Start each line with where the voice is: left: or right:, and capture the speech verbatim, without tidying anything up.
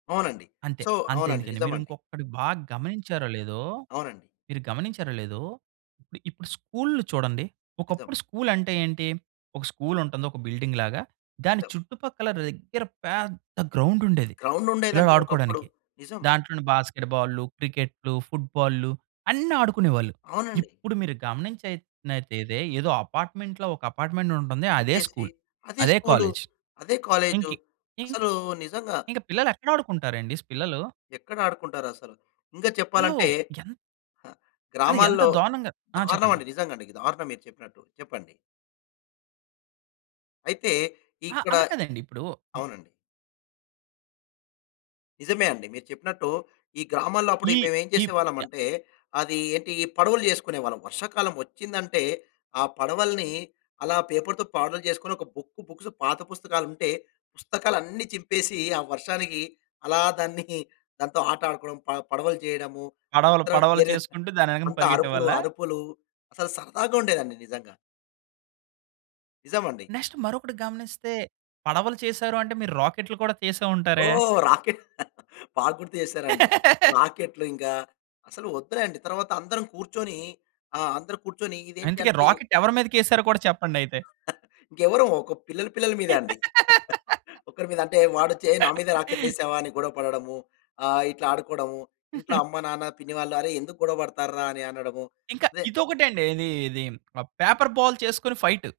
left: అవునండి.
right: అంతే.
left: సో అవునండి.
right: అంతెందుకండి, మీరు
left: నిజమండి.
right: ఇంకొక్కటి బాగా గమనించారో లేదో,
left: అవునండి.
right: మీరు గమనించారో లేదో, ఇప్పుడు ఇప్పుడు స్కూల్లు చూడండి.
left: నిజం.
right: ఒకప్పుడు స్కూల్ అంటే ఏంటి? ఒక స్కూల్ ఉంటుంది, ఒక బిల్డింగ్ లాగా, దాని
left: నిజం.
right: చుట్టుపక్కల దగ్గర పెద్ద గ్రౌండ్ ఉండేది,
left: గ్రౌండ్ ఉండేదండి ఒకప్పుడు.
right: పిల్లలాడుకోడానికి.
left: నిజం.
right: దాంట్లోనే బాస్కెట్‌ బాల్లు, క్రికెట్లు, ఫుట్ బాల్లు, అన్నీ ఆడుకునేవాళ్ళు.
left: అవునండి.
right: ఇప్పుడు మీరు గమనించైనాతెదే ఏదో అపార్ట్మెంట్‌లో ఒక అపార్ట్మెంటుంటుంది. అదే
left: పెట్టేసి,
right: స్కూల్.
left: అదే
right: అదే
left: స్కూలు.
right: కాలేజ్.
left: అదే కాలేజు.
right: ఇంకి ఇంక్
left: అసలు నిజంగా
right: ఇంకా పిల్లలు ఎక్కడ ఆడుకుంటారండి పిల్లలు?
left: ఎక్కడ ఆడుకుంటారసలు? ఇంకా
right: ఆల్లు
left: చెప్పాలంటే
right: ఎంత్ ఆళ్ళు ఎంత
left: గ్రామాల్లో,
right: దారుణంగా ఆ!
left: దారుణం
right: చెప్పండి.
left: అండి. నిజంగండి. దారుణం మీరు చెప్పినట్టు. చెప్పండి. అయితే
right: అహా,
left: ఇక్కడ
right: అలా కాదండి. ఇప్పుడు
left: అవునండి. నిజమే అండి. మీరు చెప్పినట్టు ఈ గ్రామాల్లో అప్పుడు
right: ఈ
left: మేము ఏం
right: ఈప్ చ
left: చేసేవాళ్లమంటే, అది ఏంటి, ఈ పడవలు చేసుకునేవాళ్ళం వర్షాకాలం వచ్చిందంటే, ఆ పడవల్ని అలా పేపర్‌తో పడవలు చేసుకొని, ఒక బుక్కు బుక్స్ పాత పుస్తకాలుంటే, పుస్తకాలన్నీ చింపేసి, ఆ వర్షానికి అలా దాన్ని, దాంతో ఆట ఆడుకోవడం ప పడవలు చేయడము.
right: పడవలు.
left: తరువాత
right: పడవలు
left: [unintelligible]
right: చేసుకుంటూ దాని వెనకన
left: అంతా అరుపులు,
right: పరిగెట్టేవాళ్ళ?
left: అరుపులు. అసలు సరదాగుండేదండి నిజంగా. నిజమండి.
right: నెక్స్ట్ మరొకటి గమనిస్తే, పడవలు చేసారు అంటే, మీరు రాకెట్లు కూడా చేసే ఉంటారే?
left: ఓహ్! రాకెట్, బాగా గుర్తు చేసారండి. రాకెట్లు, ఇంగా అసలు వద్దులేండి, తర్వాత అందరం కూర్చొని ఆహ్, అందరు కూర్చొని
right: అందుకే,
left: ఇదేంటంటే
right: రాకెట్ ఎవరి మీదకేసారో కూడా చెప్పండయితే?
left: ఇంకెవరం! ఒక పిల్లల, పిల్లల మీదే అండి. ఒకరి మీదంటే వాడొచ్చి, "హే నా మీద రాకెట్లేసావా?" అని గొడవ పడడము. ఆహ్, ఇట్లా ఆడుకోవడము. ఇంట్లో అమ్మ, నాన్న, పిన్ని వాళ్ళు, "అరె ఎందుకు గొడవపడతార్రా" అని అనడము.
right: ఇంకా,
left: అదే
right: ఇదొకటి అండి ఇది, ఇది ఆహ్, పేపర్ బాల్ చేసుకొని ఫైట్.